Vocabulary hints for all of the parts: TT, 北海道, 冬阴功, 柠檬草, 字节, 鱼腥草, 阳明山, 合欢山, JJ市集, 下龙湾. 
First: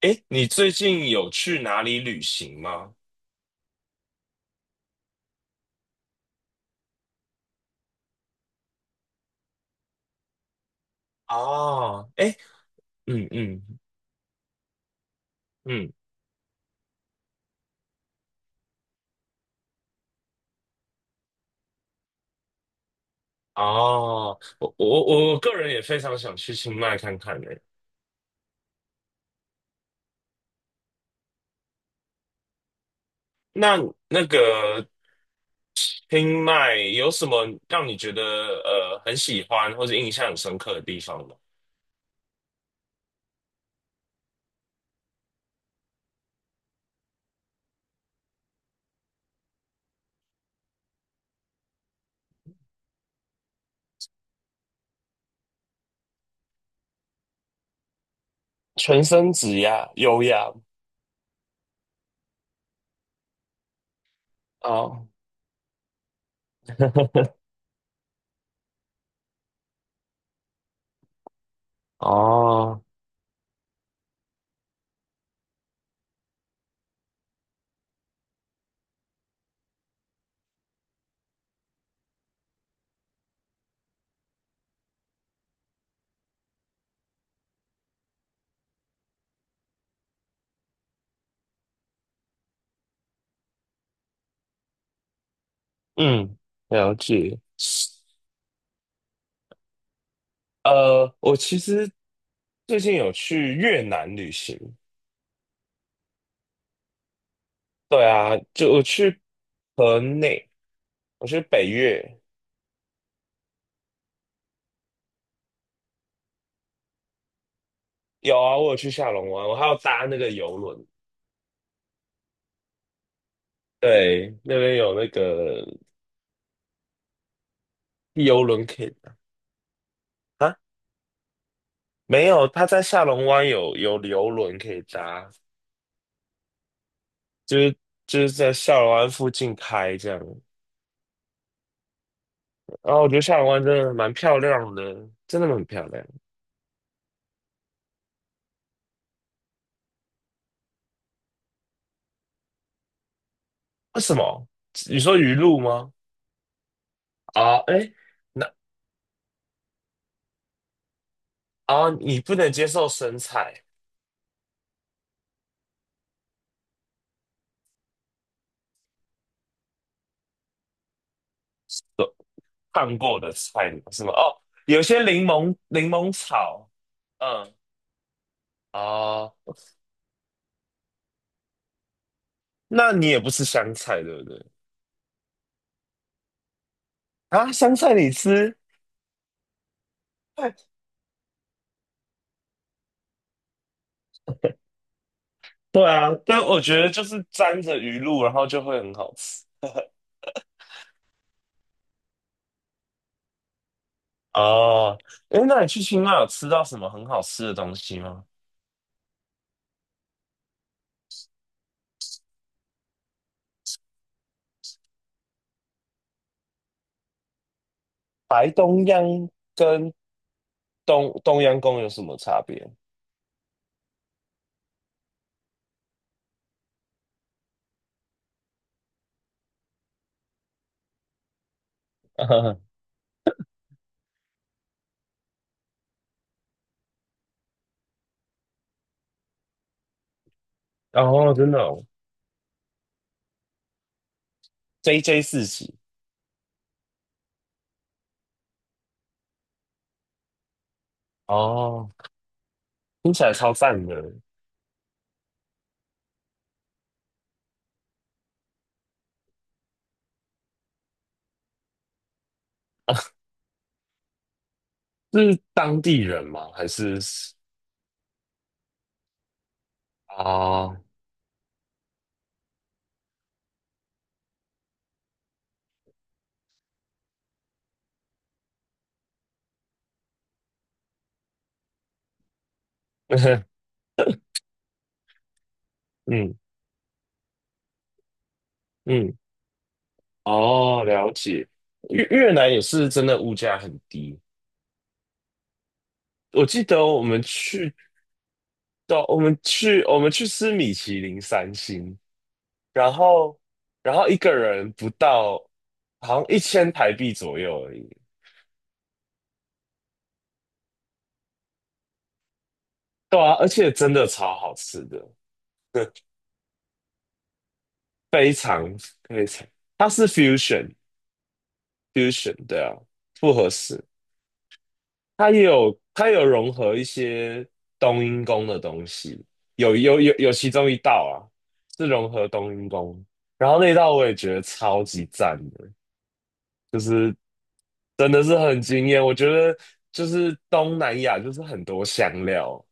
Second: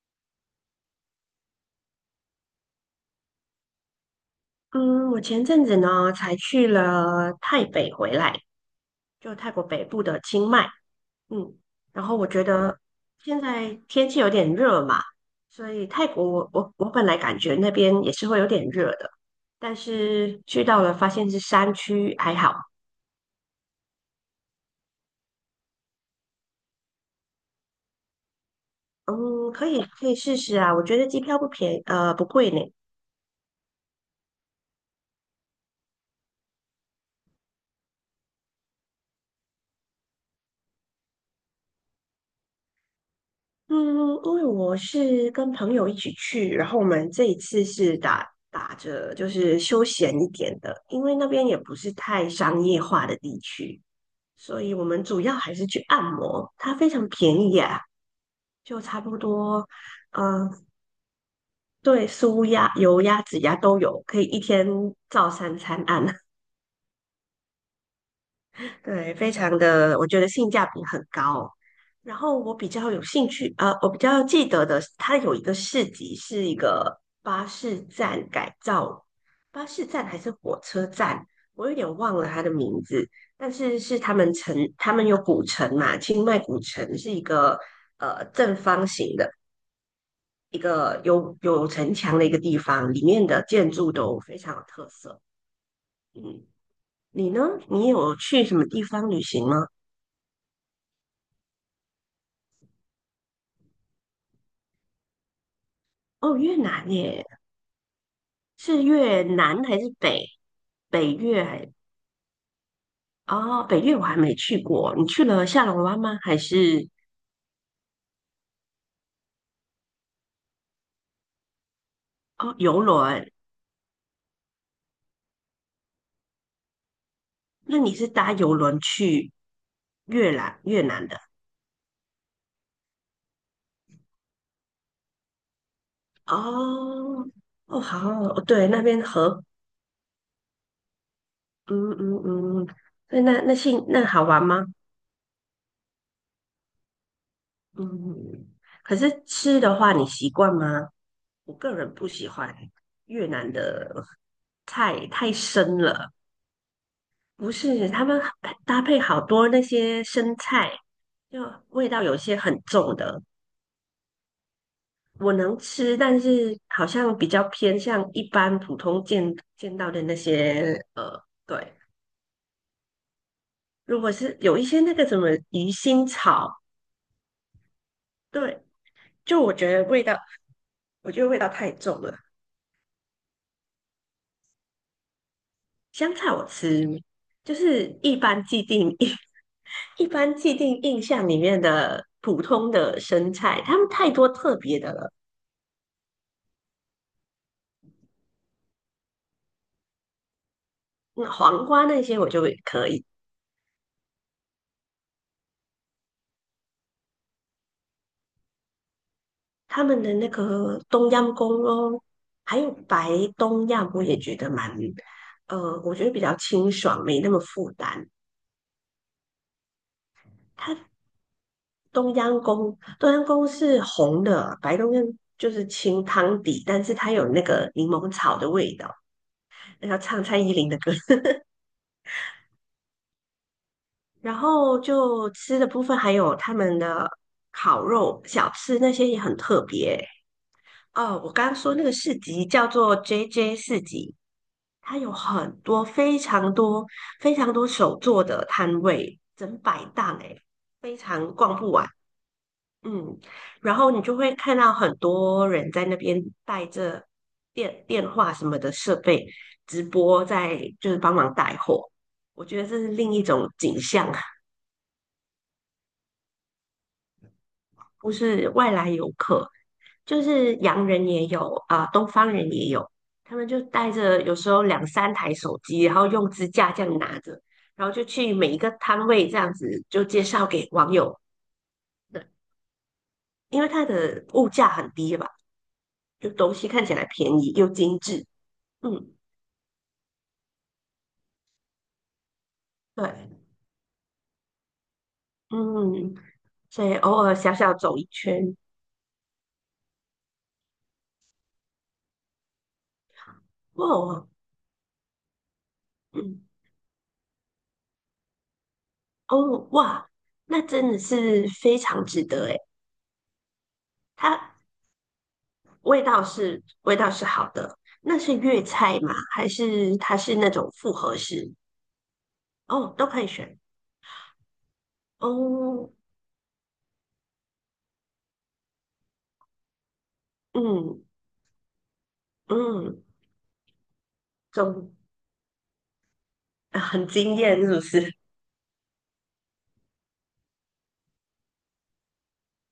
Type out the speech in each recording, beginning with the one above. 诶，你最近有去哪里旅行吗？嗯，我前阵子呢才去了泰北回来，就泰国北部的清迈。嗯，然哦，后我诶，觉得嗯现嗯在天气有点热嘛，所以嗯，泰国我本来感觉那边也是会有点热的，但是去到了发现是山区，还好。哦，我个人也非常想去清迈看看呢。嗯，可以可以试试啊，我觉得机票不贵呢。那那个清迈有什么让你觉得很喜欢或者印象很深刻的地方吗？嗯，因为我是跟朋友一起去，然后我们这一次是打着就是休闲一点的，因为那边也不是太商业化的地区，所以我们主要还是去按摩，它非常便宜啊，就差全不身指多，压，优雅嗯、对，舒压、油压、指压都有，可以一天哦，照三餐按。对，非常的，我觉得性价比很高。然后我比哦，较有兴趣，我比较记得的，它有一个市集，是一个巴士站改造，巴士站还是火车站，我有点忘了它的名字。但是他们有古城嘛，清迈古城是一个正方形的一个有城墙的一个地方，里面的建筑都非常有特色。嗯，嗯，了你解。呢？你有去什么地方旅行吗？我其实最近有去越南旅行。哦，越南耶，对啊，就我是去越南还是河北内，北我去越北还？越，哦，北越我还没去过。你去了下龙湾吗？还是有啊，我有去下龙湾，我还要搭那个游轮，哦游轮？对，那边有那个那你是搭游游轮轮可以去越搭啊，南越南的？没有，他在下龙湾有游轮可以搭，哦就是哦，好就是哦，在对，下那龙边湾附河，近开这样，嗯嗯嗯，然后我觉那得下那龙那湾真性的那蛮好漂玩吗？亮的，真的很漂亮。嗯，可是吃的话你习惯吗？我个人不喜欢越南的为什么？你菜，说太鱼露深吗？了。不啊，是，哎，他们那搭配好多那些生菜，就味啊，道有你不些能很接受重生的，菜。我能吃，但是好像比较偏向一般普通见到的那些对。烫过的菜如是吗？果哦，是有一些有那些个什柠么檬鱼柠腥檬草，草，嗯，对，哦，就我觉得味道，我觉得味道太重了。那你也不吃香菜对不对？香菜我吃，啊，就香菜是你一般吃？既定印 一般既定印象里面的普通的生菜，他们太多特别的了。对啊，但我觉得就是沾着鱼露，然后就会很好吃。嗯黄瓜那些我就可以，哦，诶，那你去清迈有吃到什么很好吃的东西吗？他们的那个冬阴功哦，还有白冬阴我也觉得蛮，我觉得比较清爽，没那么负担。白东央跟东东央宫有什冬么阴差别？功冬阴功是红的，白东阳就是清汤底，但是它有那个柠檬草的味道，那唱蔡依林的歌，然后就吃的部分还有他们的烤肉小吃那些也很特别。哦，哦，我刚真刚的说那哦个市集叫做 JJ 市集，它有，JJ 四很喜多非常多非常多手作的摊位，整百档诶，非常逛不完。哦，听嗯，起来超然赞后的。你就会看到很多人在那边带着电话什么的设备直播在，就是帮忙带货。我觉得这是另一种景象。是当地人吗？还是？不是外来游客，就是哦，洋人也有啊、东方人也有，他们就带着有时候两三台手机，然后用支架这样拿着，然后就去每一个摊位这样子就介绍给网友的，因为它的物价很低吧，就嗯东西看起来便宜又精致，嗯，嗯，哦，了解。越南也是真的物对，价很低，嗯，我记得所以我们偶尔小去小走一圈，到我们去我们去吃米其林三星，然后然后一哇，个人不到好像一嗯，千台币左右而已。哦，哇，那真的是非常值得诶。对啊，而且真的超好它吃的，味道是好的，那非是粤常菜吗？非常，还它是是 它是那 fusion 种复合式？fusion 对啊，哦，都可以复合选。式。它也有哦，它有融合一些冬阴功的东西，有有有有其中一道嗯啊是融合冬阴嗯，功，然后那道我也觉得超总级赞的，很惊艳是不真是？的是很惊艳。我觉得就是东南亚就是很多香料，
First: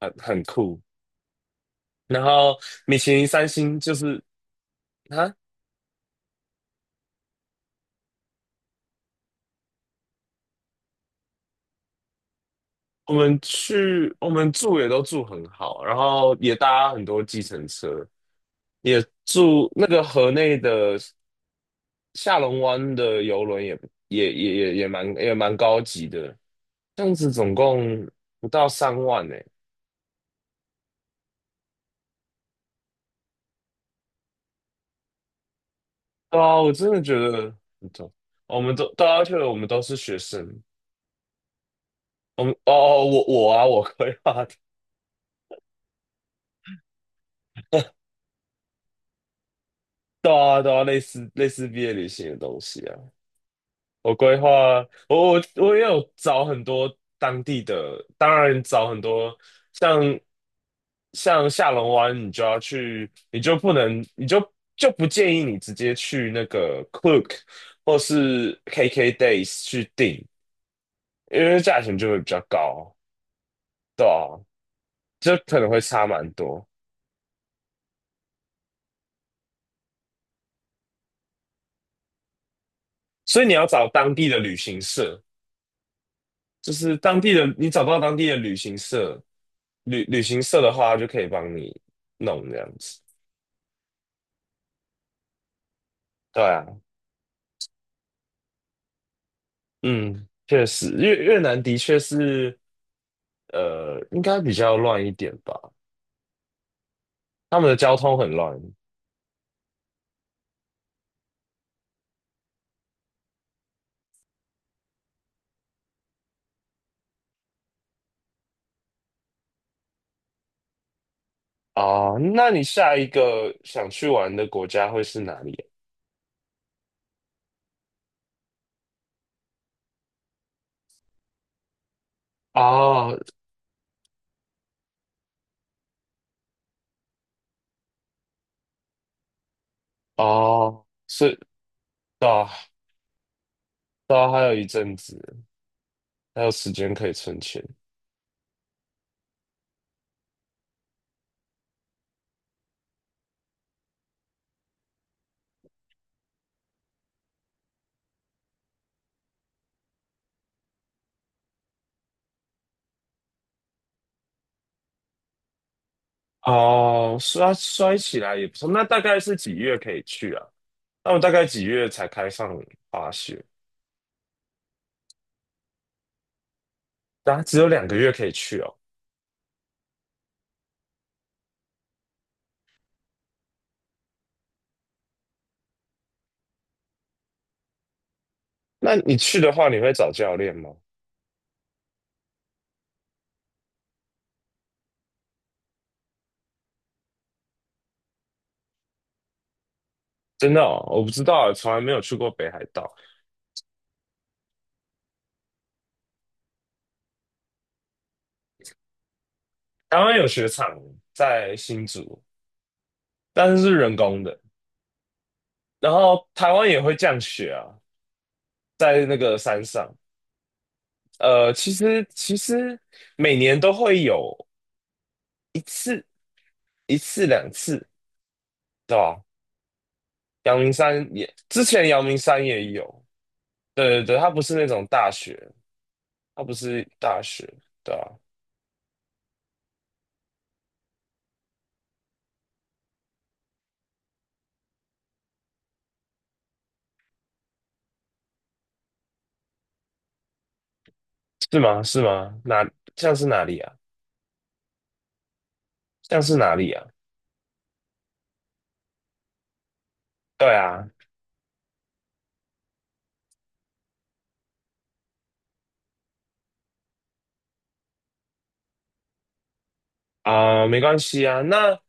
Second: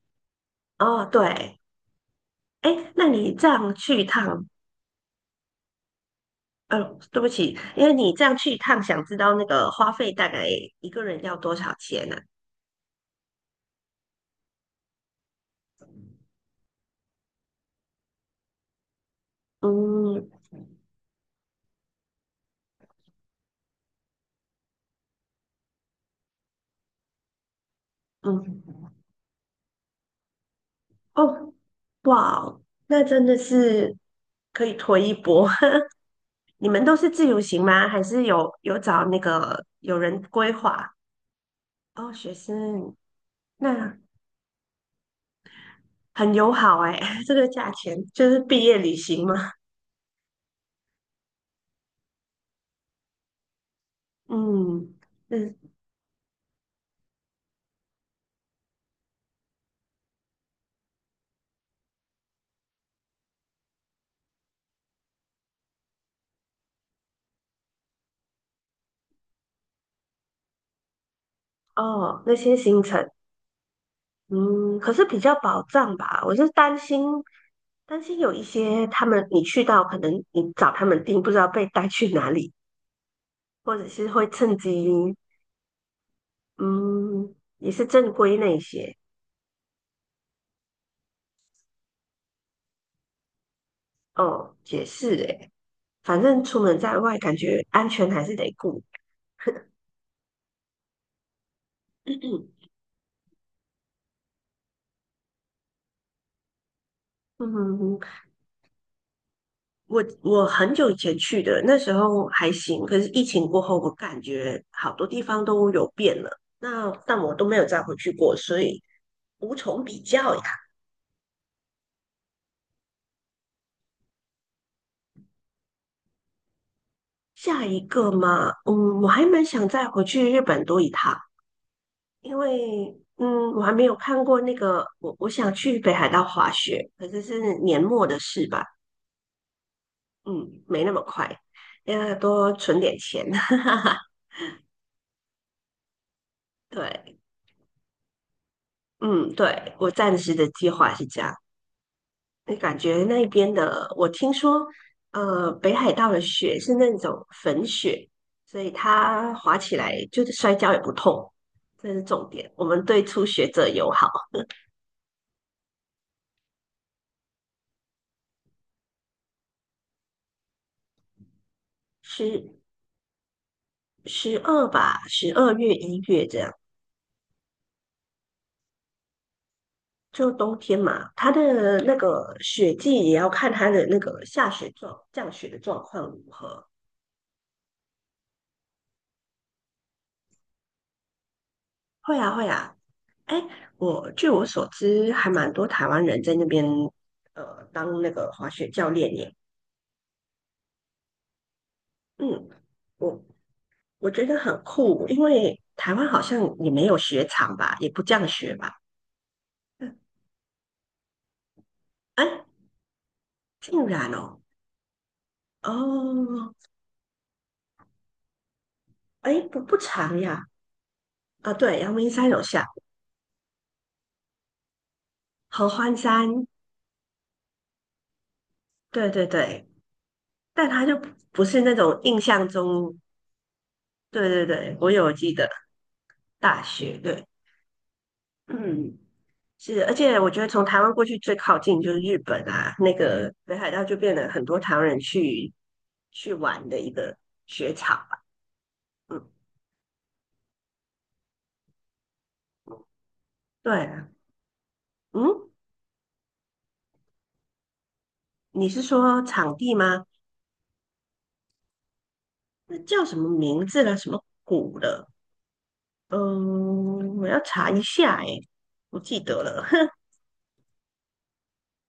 很酷。哦，对，然后哎，米那其林你三这样星就去一是趟，啊，呃，对不起，因为你这样去一趟，想知道那个花费大概一个人要多少钱呢、我们住也都住很好，然后也搭很多计程车，也住那个河嗯内的。下龙湾的游轮也蛮高级的，这样子总共不到嗯，3万呢、哦，哇哦，那真的是可以推一波。对啊，你我们真都的是觉自由得行吗？很还重。是有我们有都找那要去了，我个们都是有学人规生。划？哦，学我们哦生，哦，我那规划的，很友好哎，这个价钱就是毕业旅行嘛。对啊对啊，类似毕业旅行的东西啊。我规划，嗯，我我那我也有找很多当地的，当然找很多像像下龙湾，你就要去，你就不能，你就不建议你直接去那个 Klook 或是 KK Days 去订，因为价钱就会哦比那较些行高，程，对啊，嗯，可是比较就可保能会障差吧。蛮我是多，担心有一些他们你去到，可能你找他们订，不知道被带去哪里，所以你要或者找是当地会的旅趁行机，社，就是当地嗯，的，你也找是到正当地的规旅那一行些。社，旅行社的话就可以帮你弄这样子，哦，解是诶，反对正出啊。门在外，感觉安全还是得顾。嗯，确实，越南的确是，应该比较乱一点吧，他们的交嗯，通很乱我很久以前去的，那时候还行，可是疫情过后，我感觉好多地方都有变了。那但我都没有再回去过，所以无从比较呀。啊。那你下一个想去玩的国家会是哪里？下一个嘛，我还蛮想再回去日本多一趟，因为哦我还没有看过那个，我想去北海道滑雪，可是是年末的事吧，嗯，没哦，那么是快，要的，多存点钱。到还有一阵子，还有时间可以对，存钱。嗯，对，我暂时的计划是这样。那感觉那边的，我听说，北海道的雪是那种粉雪，所以它滑起来就是摔跤也不痛，这是重点。我们对初学者友好，哦，摔起来也不错。那大概是几月可以去啊？那我大概几月才开十放滑雪？十二吧，12月1月这样，啊，只有2个月可以去哦。就冬天嘛。它的那个雪季也要看它的那个下雪状降雪的状况如何。那你去的话，你会找教练吗？会啊，会啊，哎，我据我所知，还蛮多台湾人在那边当那个滑雪教练耶。真的哦，我不知道，从来没有去过北嗯，海道。我我觉得很酷，因为台湾好像也没有雪场吧，也不这样学吧。嗯，台湾有雪场在新竹，哎，但是是竟人然工的。哦，然后台哦，湾也会降雪啊，在那个哎，不山不上。长呀。呃，啊，其对，阳实明山其有下，实每年都会有一合欢次、山，一次、两次，对对吧？对对，阳但明它就山不也，不是之那前种阳明印山象也中，有。对对对，对它不对是那对，种我大有记雪，得它不大是学，大对，雪，对吧？嗯。是，而且我觉得从台湾过去最靠近就是日本啊，那个北海道就变得很多台湾人去玩的一个雪场吧。嗯，是吗？是吗？哪，像是哪里啊？对啊，嗯，像是哪里啊？你是说场地吗？对啊，那叫什么名字了？什么谷了？嗯，我要查一下诶，不记得了。哼，啊、没关系啊。那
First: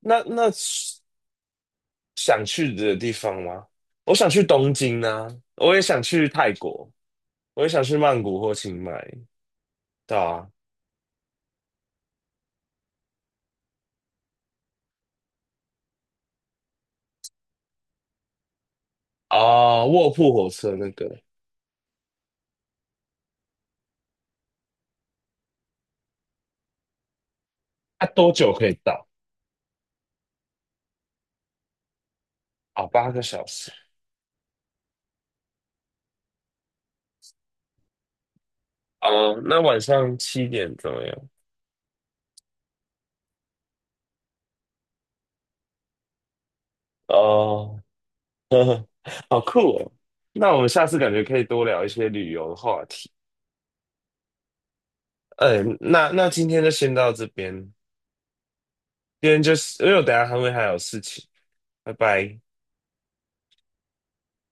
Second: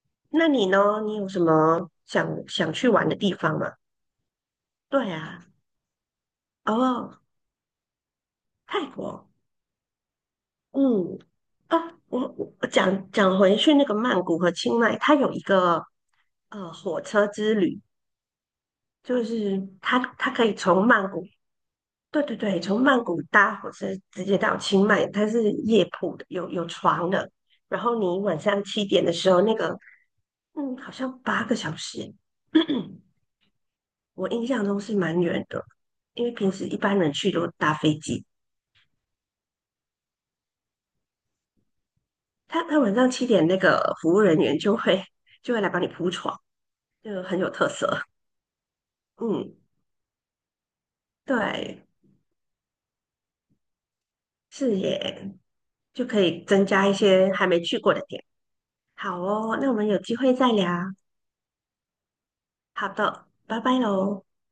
那那那你呢？你有什么想想去想去的玩地的地方方吗？吗？我想去东京对啊，啊，我也想去泰国，哦，我也想去曼谷或清泰迈，国。对啊，嗯，啊，我我讲讲回去那个曼谷和清迈，它有一个火车之旅，就是哦，它卧铺它可火以车从那曼个，谷，对对对，从曼谷搭火车直接到清迈，它是夜铺的，有床的，然后它、你多晚久上可以七点到？的时候，那个嗯，好像8个小时，哦，八 个小时。我印象中是蛮远的，因为平时一般人去都搭飞机，哦，那晚上7点怎么样？他晚上七点那个服务人员就会来帮你铺床，就很有特哦，色。好嗯，酷哦。那我们下次感觉可以多聊对，一些旅游的话题。是耶，嗯，就那可那以今天增就加一先到这些还没边，去过的点。好今天就哦，那我是们因为有我等机一下会再还聊。有事情，拜拜。好的，拜拜喽。